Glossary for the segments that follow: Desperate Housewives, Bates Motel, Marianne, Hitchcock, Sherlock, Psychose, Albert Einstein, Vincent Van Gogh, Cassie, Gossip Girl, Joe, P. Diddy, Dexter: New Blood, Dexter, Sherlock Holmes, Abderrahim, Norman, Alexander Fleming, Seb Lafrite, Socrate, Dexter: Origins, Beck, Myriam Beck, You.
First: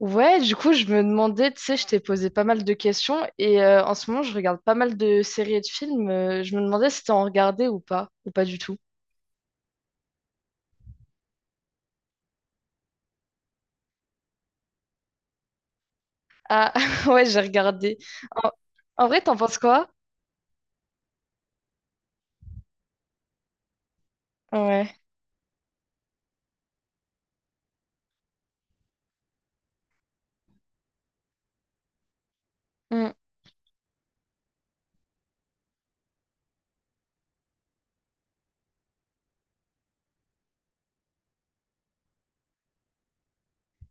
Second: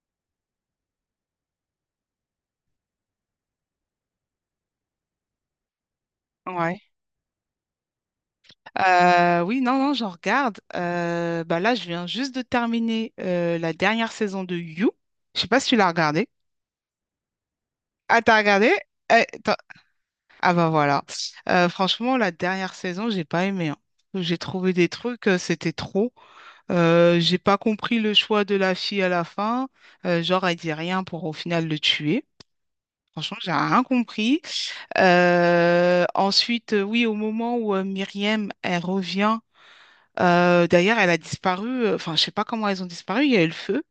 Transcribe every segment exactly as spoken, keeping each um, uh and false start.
Ouais, du coup, je me demandais, tu sais, je t'ai posé pas mal de questions et euh, en ce moment, je regarde pas mal de séries et de films. Euh, je me Ouais. demandais si t'en regardais ou pas, ou pas du tout. Euh, oui, non, non, j'en regarde. Euh, bah là, je viens juste de terminer euh, la dernière saison de You. Je sais pas si tu l'as regardé. Ah, ouais, j'ai regardé. Ah, t'as En, regardé? en vrai, Eh, t'en t'as- penses quoi? Ah bah voilà. Euh, franchement, la dernière saison, j'ai pas aimé, hein. J'ai trouvé des Ouais. trucs, euh, c'était trop. Euh, j'ai pas compris le choix de la fille à la fin. Euh, genre, elle dit rien pour au final le tuer. Mm. Franchement, j'ai rien compris. Euh, ensuite, euh, oui, au moment où euh, Myriam, elle revient. Euh, d'ailleurs, elle a disparu. euh, Enfin, je sais pas comment elles ont disparu. Il y a eu le feu.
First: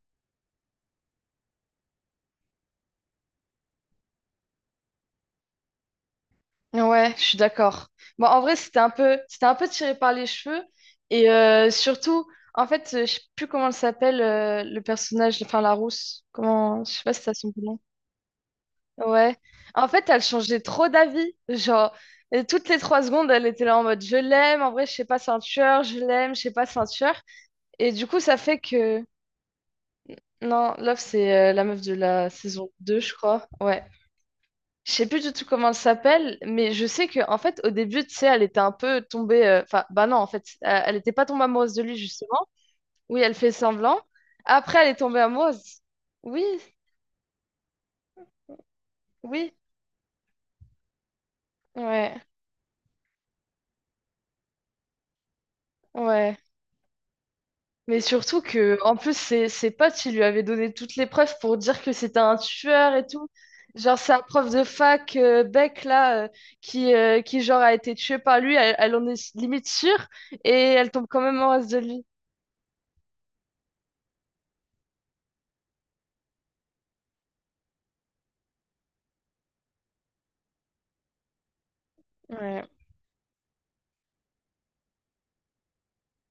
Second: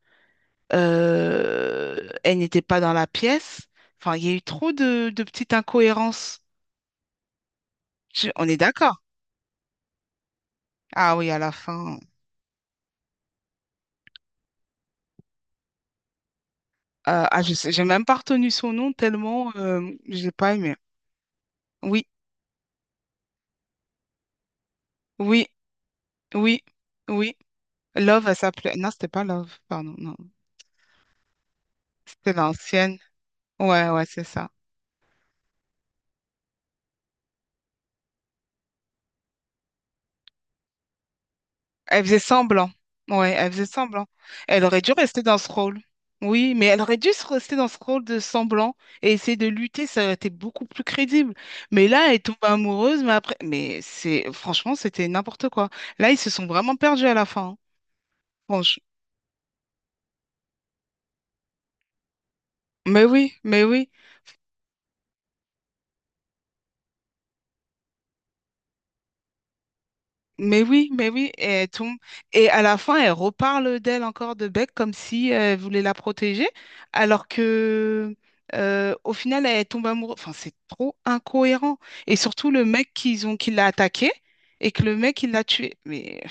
Euh, elle n'était pas dans la pièce. Enfin, il y a eu trop de, de petites incohérences. Ouais, je suis d'accord. Bon, Je- en On vrai, est c'était un d'accord. peu, c'était un peu tiré par les cheveux Ah et oui, à la euh, fin. surtout, en fait, euh, je sais plus comment elle s'appelle, euh, le personnage, enfin la rousse. Comment, je sais pas si Euh, ça Ah, son je sais, nom. j'ai même pas retenu son nom Ouais. tellement euh, En fait, elle j'ai pas changeait aimé. trop d'avis. Genre, Oui, et toutes les trois secondes, elle était là en mode je l'aime, en vrai, je sais pas, c'est un oui, tueur, je l'aime, je sais oui, pas, c'est un tueur. oui. Et du coup, Love, elle ça fait s'appelait. Non, que. c'était pas Love. Pardon, non. Non, Love, c'est euh, la meuf de la C'était saison l'ancienne. deux je crois. Ouais. Ouais, ouais, c'est ça. Je sais plus du tout comment elle s'appelle, mais je sais que en fait, au début, tu sais, elle était un peu tombée. euh, Enfin, bah non, en fait, euh, elle était pas tombée amoureuse de lui, Elle faisait justement. semblant. Oui, Ouais, elle elle fait faisait semblant. semblant. Elle Après, aurait elle dû est tombée rester dans ce amoureuse. rôle. Oui, Oui, mais elle aurait dû se rester dans ce rôle de semblant et essayer de oui. lutter, ça aurait été beaucoup plus crédible. Mais là, Ouais, elle tombe amoureuse, mais après, mais c'est franchement, c'était n'importe quoi. Là, ils se ouais. sont vraiment perdus à la fin, hein. Mais surtout que, en plus, ses, ses potes, ils lui avaient donné toutes les preuves pour dire que c'était un tueur Mais et tout. oui, mais oui. Genre, sa prof de fac, euh, Beck, là, euh, qui, euh, qui, genre, a été tuée par lui, elle, elle en est limite sûre, et Mais oui, elle tombe mais quand oui, même et elle reste de tombe. lui. Et à la fin, elle reparle d'elle encore de Beck comme si elle voulait la protéger, alors que euh, au final, elle tombe amoureuse. Enfin, c'est trop incohérent. Et surtout, le Ouais. mec qu'ils ont, qui l'a attaqué et que le mec, il l'a tué. Mais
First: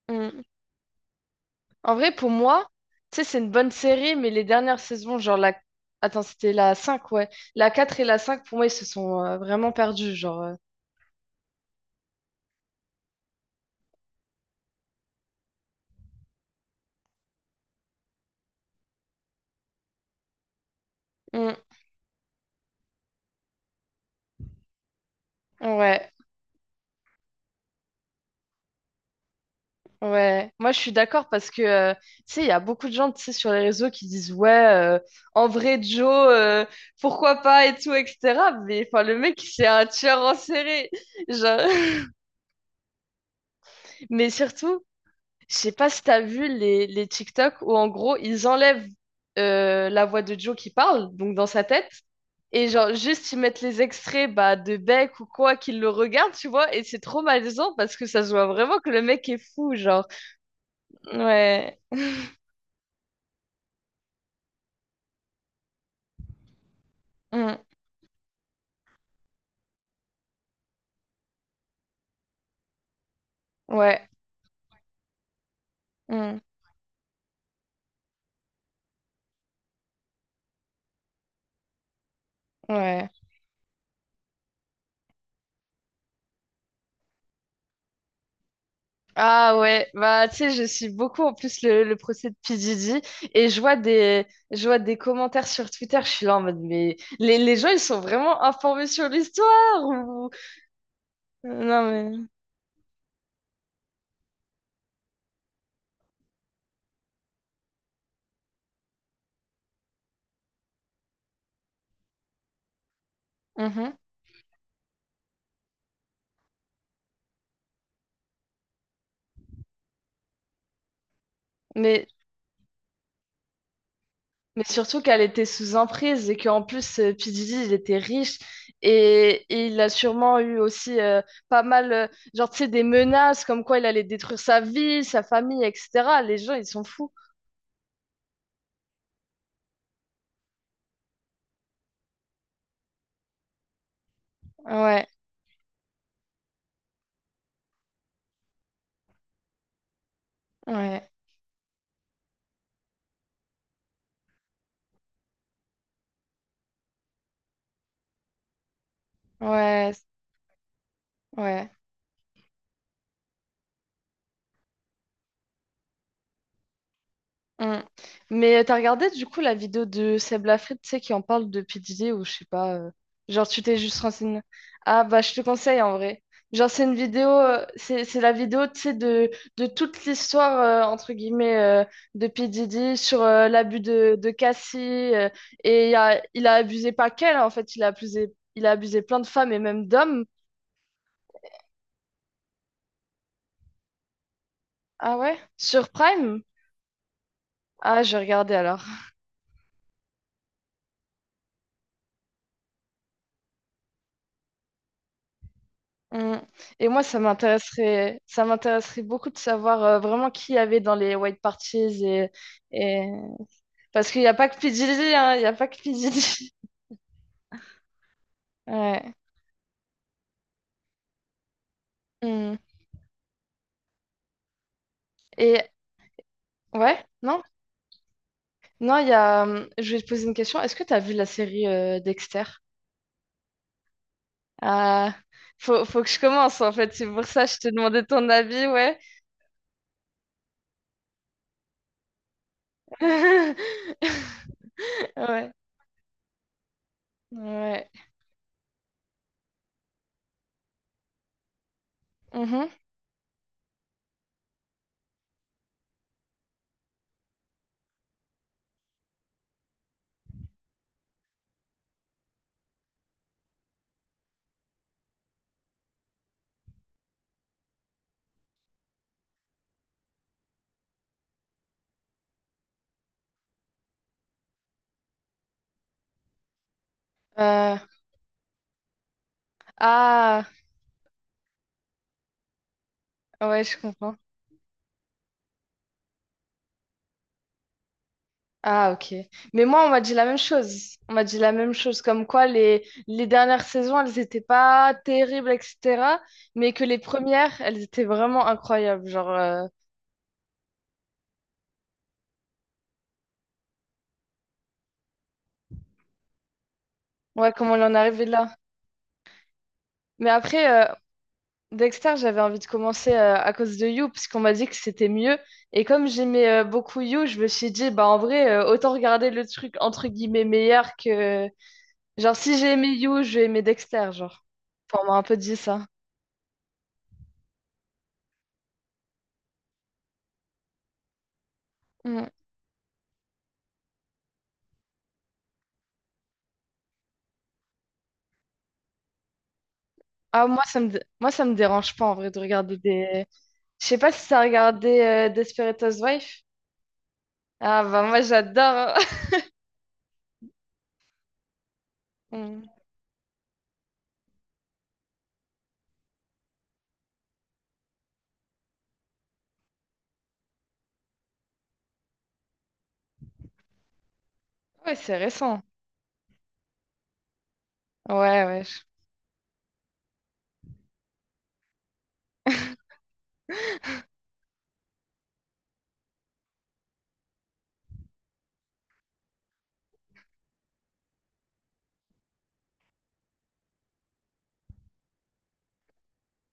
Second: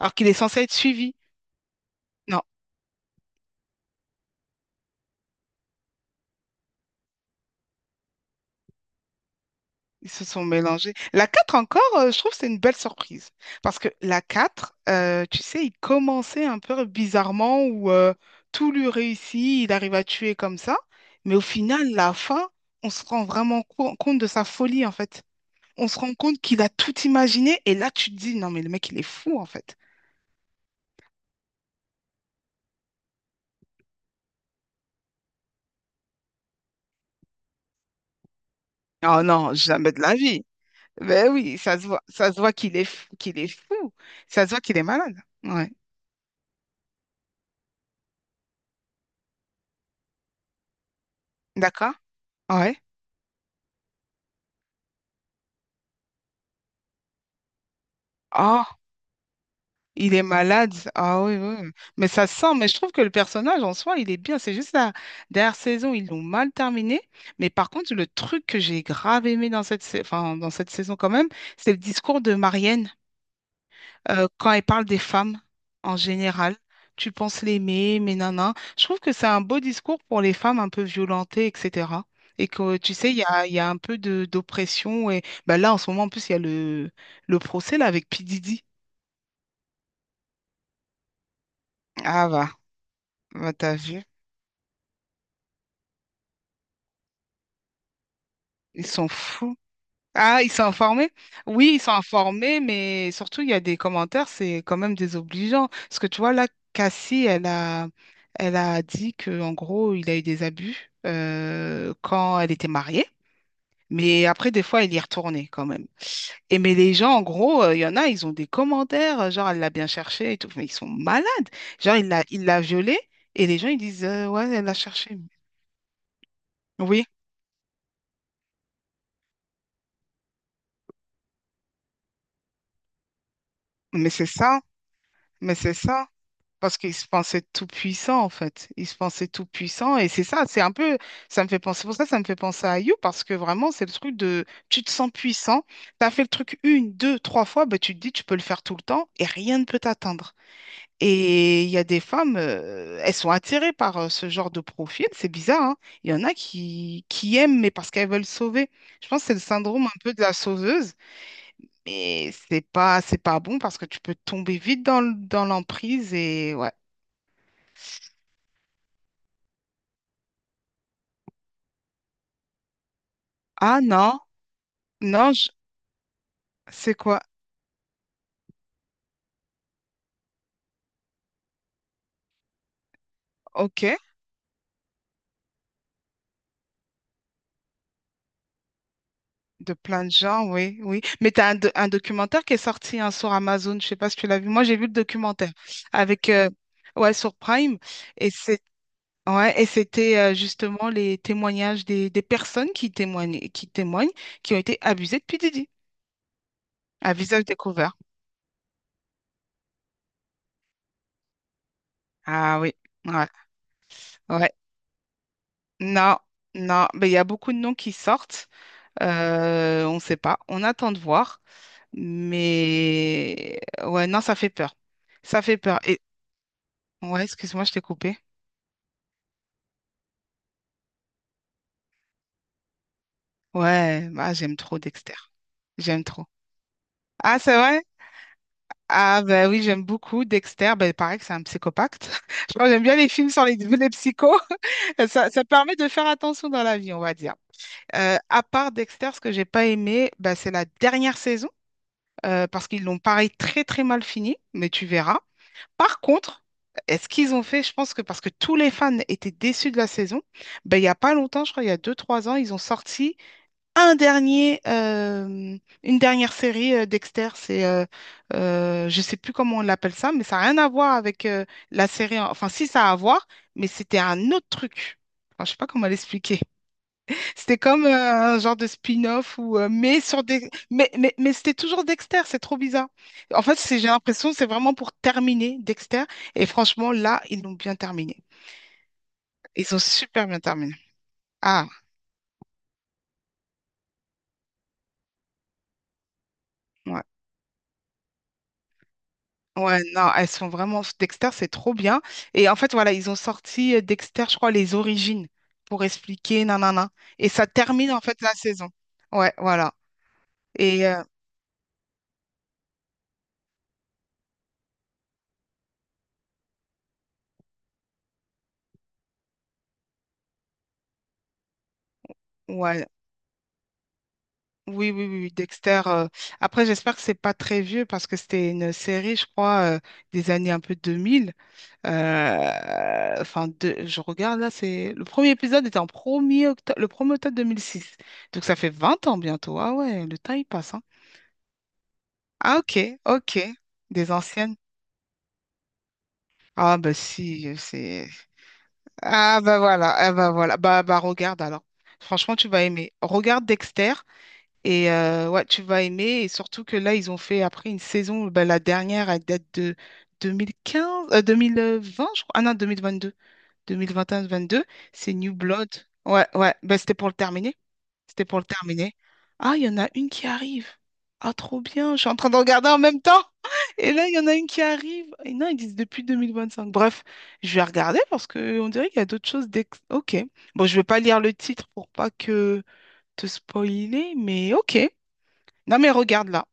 alors qu'il est Mm. censé être suivi. En vrai, pour moi, tu sais, c'est une bonne série, mais les dernières saisons, genre, la... Attends, c'était la cinq ouais. La quatre et la cinq pour moi, ils se sont euh, vraiment Ils perdus, se genre. sont euh. mélangés. La quatre encore, euh, je trouve que c'est une belle surprise. Parce que la quatre, euh, tu sais, il commençait un peu bizarrement où euh, tout lui réussit, il arrive à tuer comme ça. Mais au Mm. final, la fin, on se rend vraiment co- compte de sa folie, en fait. On se Ouais. rend compte qu'il a tout imaginé et là, tu te dis, non, mais le mec, il est fou, en fait. Ouais, moi je suis d'accord parce que euh, tu sais, il y a beaucoup de gens tu sais, sur les réseaux qui disent ouais, euh, en vrai Joe, euh, pourquoi pas et tout, et cetera. Mais enfin, le Oh mec, non, c'est un jamais de la tueur en vie. série. Ben oui, Genre... ça se voit, ça se voit qu'il est, fou- qu'il est fou. Mais Ça se voit qu'il est surtout, malade. je Ouais. sais pas si t'as vu les, les TikTok où en gros ils enlèvent euh, la voix de Joe qui parle, donc dans sa tête, D'accord? et Ouais. genre juste ils mettent les extraits bah, de Beck ou quoi qu'ils le regardent, tu vois, et c'est trop malaisant parce que ça se voit Oh. vraiment que le mec est fou, genre. Il est malade. Ah oui, oui. Ouais. Mais ça sent. Mais je trouve que le personnage en soi, il est bien. C'est juste la dernière saison, ils l'ont mal terminé. Mais Mm. par contre, le truc que j'ai grave aimé dans cette, sa- enfin, dans cette saison quand même, c'est le discours de Marianne Ouais. euh, quand elle parle des femmes en Hmm, général. Tu penses l'aimer, mais non. Je trouve que c'est un beau discours pour les femmes un peu violentées, et cetera. Et que tu ouais. sais, il y a, il y a un peu de d'oppression. Et bah là, en ce moment, en plus, il y a le, le procès là, avec P. Diddy. Ah ouais, bah tu sais, je suis beaucoup en plus le, le Ah procès de bah, P. Diddy et bah je t'as vois vu. des, je vois des commentaires sur Twitter, je suis là en mode mais les, les gens ils sont vraiment informés Ils sur sont fous. l'histoire ou... Ah, ils sont informés? Oui, ils Non sont mais... informés, mais surtout, il y a des commentaires, c'est quand même désobligeant. Parce que tu vois, là, Cassie, elle a, elle a dit que en gros, il a eu des abus euh, quand elle était mariée. Mhm. Mais après, des fois, il y est retourné quand même. Et mais les gens, en gros, euh, il y en a, ils ont des commentaires, euh, genre, elle l'a bien cherché et tout, mais ils sont malades. Genre, Mais, il l'a, il l'a violée et les gens, ils disent, euh, ouais, mais elle l'a surtout cherché. qu'elle était sous emprise et qu'en plus Oui, euh, P. Diddy il était riche et, et il a sûrement eu aussi euh, pas mal, euh, genre tu sais, des menaces comme quoi il allait mais c'est détruire sa ça, vie, sa mais famille, c'est ça. et cetera. Les gens ils Parce sont qu'il se fous. pensait tout puissant, en fait. Il se pensait tout puissant. Et c'est ça, c'est un peu, ça me fait penser, pour ça, ça me fait penser à You, parce que vraiment, c'est le truc de, tu te Ouais, sens puissant, t'as fait le truc une, deux, trois fois, bah, tu te dis, tu peux le faire tout le temps et rien ne peut t'atteindre. ouais. Et il y a des femmes, euh, elles sont attirées par euh, ce genre de profil, c'est bizarre, hein. Il y en a qui, qui aiment, mais parce qu'elles veulent sauver. Je pense que c'est le syndrome Ouais, un peu de la sauveuse, ouais. mais c'est pas, c'est pas bon parce que tu peux tomber vite dans, le- dans l'emprise et ouais. Mm. Mais t'as regardé du coup la vidéo de Seb Lafrite, tu sais, qui en parle de P. Diddy ou je sais pas. euh, Genre, tu t'es Ah juste non, renseigné. Ah, bah, je non, te je- conseille en vrai. Genre, c'est une c'est quoi? vidéo, euh, c'est c'est la vidéo, tu sais, de, de toute l'histoire, euh, entre guillemets, euh, de P. Diddy sur euh, l'abus Ok, de, de Cassie. Euh, et il a, il a abusé pas qu'elle, en fait, il a abusé, il a abusé plein de femmes et de même plein de d'hommes. gens, oui, oui. Mais t'as un, do- un documentaire qui est sorti hein, sur Amazon, je sais pas si tu l'as vu. Moi, j'ai vu le Ah ouais? documentaire Sur avec, Prime? euh, ouais, sur Prime. Ah, j'ai Et regardé c'est, alors. ouais, et c'était euh, justement les témoignages des, des personnes qui témoignent, qui témoignent, qui ont été abusées depuis Didi, Mm. Et moi, à ça visage découvert. m'intéresserait, ça m'intéresserait beaucoup de savoir euh, vraiment qui y avait dans les white parties et, Ah oui, et... ouais, parce qu'il n'y a pas ouais. que P. Diddy, hein, il n'y a pas que P. Non, Diddy. non, mais il y a beaucoup de noms qui sortent. Ouais. Euh, on ne sait pas. On attend de voir. Mm. Mais ouais, non, ça fait peur. Ça fait Et peur. Et ouais, ouais, non, excuse-moi, je t'ai coupé. non, il y a. hum, Je vais te poser une question. Est-ce que tu as vu la série euh, Dexter? Ouais, bah j'aime trop Dexter. Ah, faut, faut J'aime que je trop. commence en fait. C'est pour Ah, ça que c'est je te vrai? demandais ton avis, ouais. Ah, ben oui, j'aime beaucoup Dexter. Ben, pareil que c'est un psychopathe. Je crois que j'aime bien les films sur les, les psychos. Ça, ça Ouais, permet de faire attention dans la vie, on va dire. ouais. Euh, à part Dexter, ce que j'ai pas aimé, ben, c'est la dernière saison, euh, parce Mhm. qu'ils l'ont pareil très très mal fini, mais tu verras. Par contre, est-ce qu'ils ont fait, je pense que parce que tous les fans étaient déçus de la saison, ben, il n'y a pas longtemps, je crois, il y a deux trois ans, ils ont sorti un dernier, euh, une dernière série euh, Dexter. C'est, euh, euh, je sais plus comment on l'appelle ça, mais ça n'a rien à voir avec euh, la série. en- Enfin, si, ça a à voir, mais c'était un autre truc. Enfin, je sais pas comment l'expliquer. C'était Euh, comme euh, un genre de spin-off ou euh, mais sur ah, des mais mais, mais c'était toujours Dexter, c'est trop bizarre. En fait, ouais, je c'est j'ai comprends. l'impression que c'est vraiment pour terminer Dexter et franchement là, ils l'ont bien terminé. Ah, ok. Mais Ils ont moi, on m'a dit la super même bien terminé. chose. On m'a dit la Ah, même chose, comme quoi les, les dernières saisons, elles n'étaient pas terribles, et cetera. Mais que les ouais. premières, elles étaient vraiment incroyables. Genre, euh, Ouais, non, elles sont vraiment Dexter, c'est trop bien et en fait voilà, ils ont sorti euh, Dexter, je crois les origines pour expliquer nanana et ça ouais, comment on termine en est en fait arrivé la là. saison. Ouais, voilà. Mais après, Et euh, euh, Dexter, j'avais envie de commencer euh, à cause de You, parce qu'on m'a dit que c'était mieux. Et comme j'aimais euh, beaucoup You, je me suis dit, bah en vrai, euh, autant regarder le truc entre guillemets meilleur que... Genre, si j'ai ouais, aimé You, je vais aimer Dexter, genre. oui, Enfin, oui, on m'a oui, un oui, peu dit Dexter. ça. euh, Après, j'espère que c'est pas très vieux parce que c'était une série, je crois, euh, des années un peu deux mille. Mm. Euh, Enfin, de- je regarde là, c'est le premier épisode était en premier er octo- le premier octobre deux mille six. Donc ça fait vingt ans bientôt. Ah ouais, le temps il Ah, moi, passe, ça hein. me, dé- moi, ça me dérange pas en vrai de Ah regarder ok, des. ok. Je sais Des pas si t'as anciennes. regardé euh, Desperate Housewives. Ah bah si, euh, Ah, bah, c'est. moi, j'adore. Ah bah voilà, ah bah voilà. Bah bah regarde alors. Franchement, tu vas Hmm. aimer. Regarde Dexter. Et euh, ouais, tu vas aimer. Et surtout que là, ils ont fait après une saison, bah, la dernière, elle date de deux mille quinze, euh, deux mille vingt, je crois. Ah non, deux mille vingt-deux, vingt deux, Ouais, c'est c'est New récent. Blood. Ouais, ouais. Bah, c'était pour le terminer. Ouais, C'était pour le ouais. je- terminer. Ah, il y en a une qui arrive. Ah, trop bien. Je suis en train de regarder en même temps. Et là, il y en a une qui arrive. Et non, ils disent depuis deux mille vingt cinq. Bref, je vais regarder parce qu'on dirait qu'il y a d'autres choses. d'ex- Ok. Bon, je vais pas lire le titre pour pas que te spoiler, mais ok. Non, mais regarde là.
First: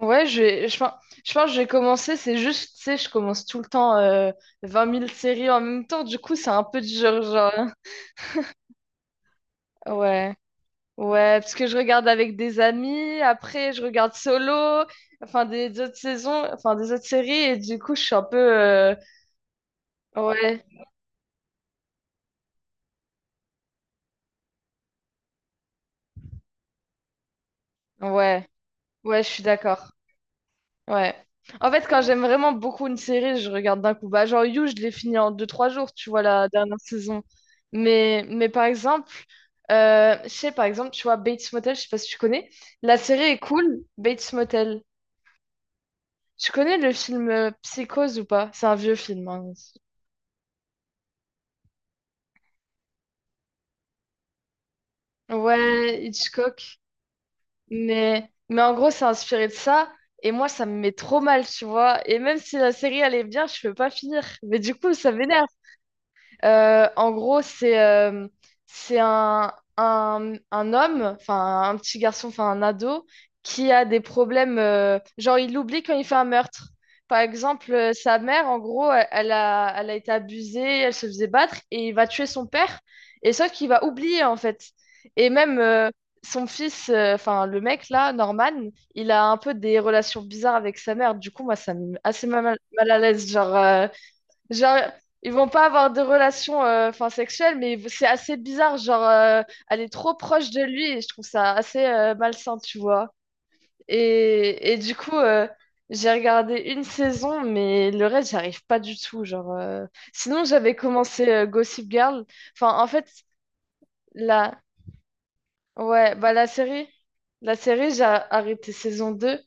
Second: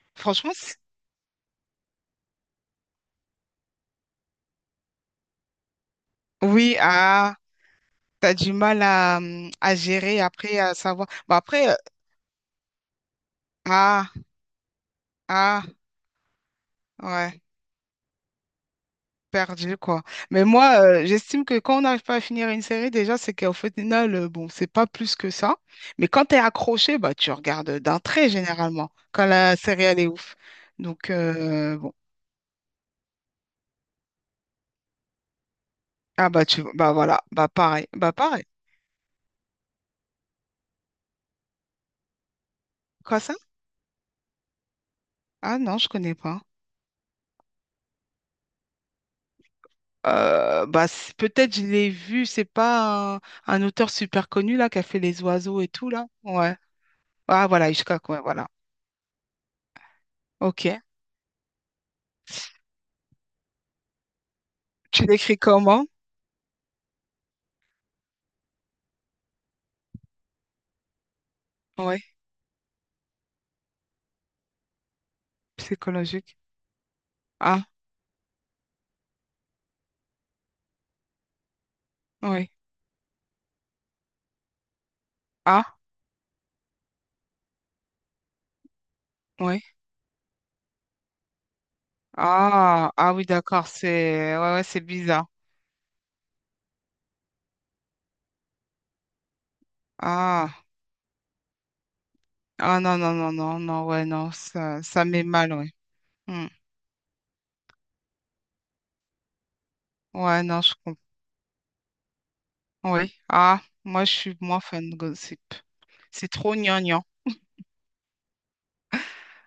Ouais, je Franchement, vais- c- je, pense- je pense que j'ai commencé. C'est juste, tu sais, je commence tout le temps euh, vingt mille séries en même temps. Du coup, c'est un oui, peu du genre, ah, genre, hein. t'as du mal à, hum, à gérer Ouais. après, à savoir. Bah Ouais, parce que après, euh, je regarde avec des amis. Après, je ah, regarde solo. Enfin, ah, des autres saisons. Enfin, des autres séries. ouais, Et du coup, je suis un peu. euh, perdu quoi. Mais Ouais. moi, euh, j'estime que quand on n'arrive pas à finir une série, déjà, c'est qu'au final, euh, bon, c'est pas plus que ça. Mais quand t'es accroché, bah tu regardes d'un trait Ouais. généralement, Ouais, quand je suis la série, d'accord. elle est ouf. Donc, Ouais. En euh, fait, bon. quand j'aime vraiment beaucoup une série, je regarde d'un coup. Bah, genre You, je l'ai fini en deux trois jours, tu vois, Ah, bah, la tu, dernière bah voilà, saison. bah pareil, bah Mais, pareil. mais par exemple, euh, je sais, par exemple, tu vois, Bates Motel, je sais pas si tu connais. La Quoi série ça? est cool, Bates Motel. Ah non, je connais pas. Tu connais le film euh, Psychose ou pas? C'est un vieux film. Hein. Euh, bah, c'est- peut-être je l'ai vu, c'est pas un, un auteur super connu là qui a fait les oiseaux et tout Ouais, là. Ouais. Hitchcock. Ah voilà, Hitchcock, ouais, Mais, voilà. mais en gros, c'est inspiré de ça. Et moi, Ok. ça me met trop mal, tu vois. Et même si la série, elle est bien, je peux pas finir. Mais du coup, Tu ça l'écris m'énerve. comment? Euh, en gros, c'est euh, c'est un, un, un homme, enfin un petit Ouais, garçon, enfin un ado, qui a des problèmes. Euh, genre, il l'oublie quand il fait un psychologique. meurtre. Par Ah, exemple, euh, sa mère, en gros, elle, elle a, elle a été abusée, elle se faisait battre, et il va tuer son oui. père, et sauf qu'il va oublier, en fait. Et même Ah, euh, son fils, euh, enfin le mec là, Norman, il a un peu oui. des relations bizarres avec sa mère. Du coup, moi, ça me met assez mal, mal Ah, à ah oui, l'aise. Genre, d'accord, euh, c'est ouais, ouais, genre, c'est bizarre. ils vont pas avoir de relation euh, enfin, sexuelle, mais c'est assez bizarre. Genre, euh, elle est trop proche Ah, de lui et je trouve ça assez euh, malsain, tu ah non, vois. non, non, non, non, ouais, non, Et, et ça, du ça coup, met euh, mal, ouais. j'ai Hmm. regardé une saison, mais le reste, j'arrive pas du tout. Genre, euh. Ouais, Sinon, non, je j'avais comprends. commencé euh, Gossip Girl. Enfin, en fait, Oui. Ah, moi, je suis moins la... fan de gossip. Ouais, C'est bah, la trop série, gnangnan. la série, j'ai arrêté saison deux.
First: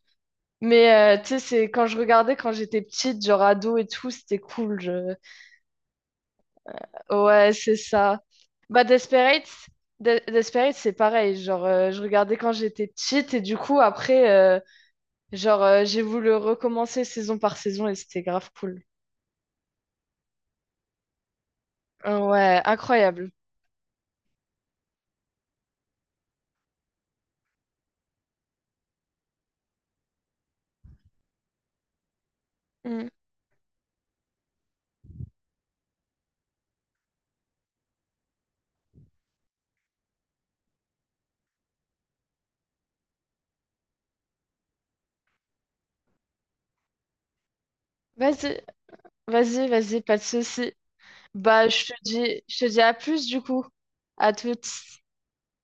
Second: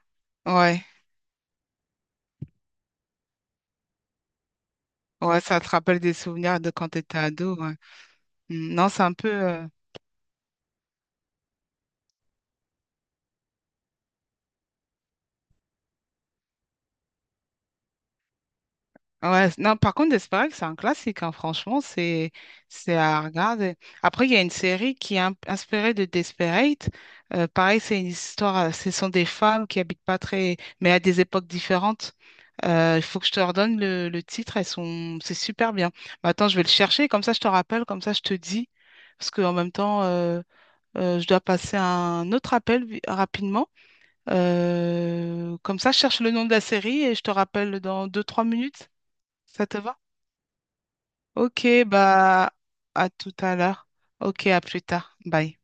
Ouais. Mais euh, tu sais, c'est quand je regardais quand j'étais petite, genre ado et tout, c'était cool. je- Ouais, ça te rappelle des souvenirs de quand t'étais Ouais, ado, ouais. c'est ça. Mm, Bah, non, c'est un peu. Desperate, euh, De- Desperate, c'est pareil. Genre, euh, je regardais quand j'étais petite et du coup, après, euh, genre, euh, j'ai voulu recommencer saison par saison et c'était grave cool. Ouais, non, par contre, Desperate, c'est un classique, hein. Franchement, Euh, c'est ouais, c'est à incroyable. regarder. Après, il y a une série qui est un- inspirée de Desperate. Euh, pareil, c'est une histoire. euh, Ce sont des femmes qui habitent pas très. Mais à des époques différentes. Euh, Il Mm. faut que je te redonne le, le titre. Elles sont. C'est super bien. Mais attends, je vais le chercher. Comme ça, je te rappelle. Comme ça, je te dis. Parce que en même temps, euh, euh, je dois passer un autre appel vi- rapidement. Euh, comme ça, je cherche le nom de la série et je te rappelle dans deux-trois Vas-y, minutes. vas-y, Ça te va? vas-y, pas de souci. Bah, Ok, je te dis, bah je te dis à à plus tout du à coup. l'heure. À Ok, à toutes. plus tard. Bye.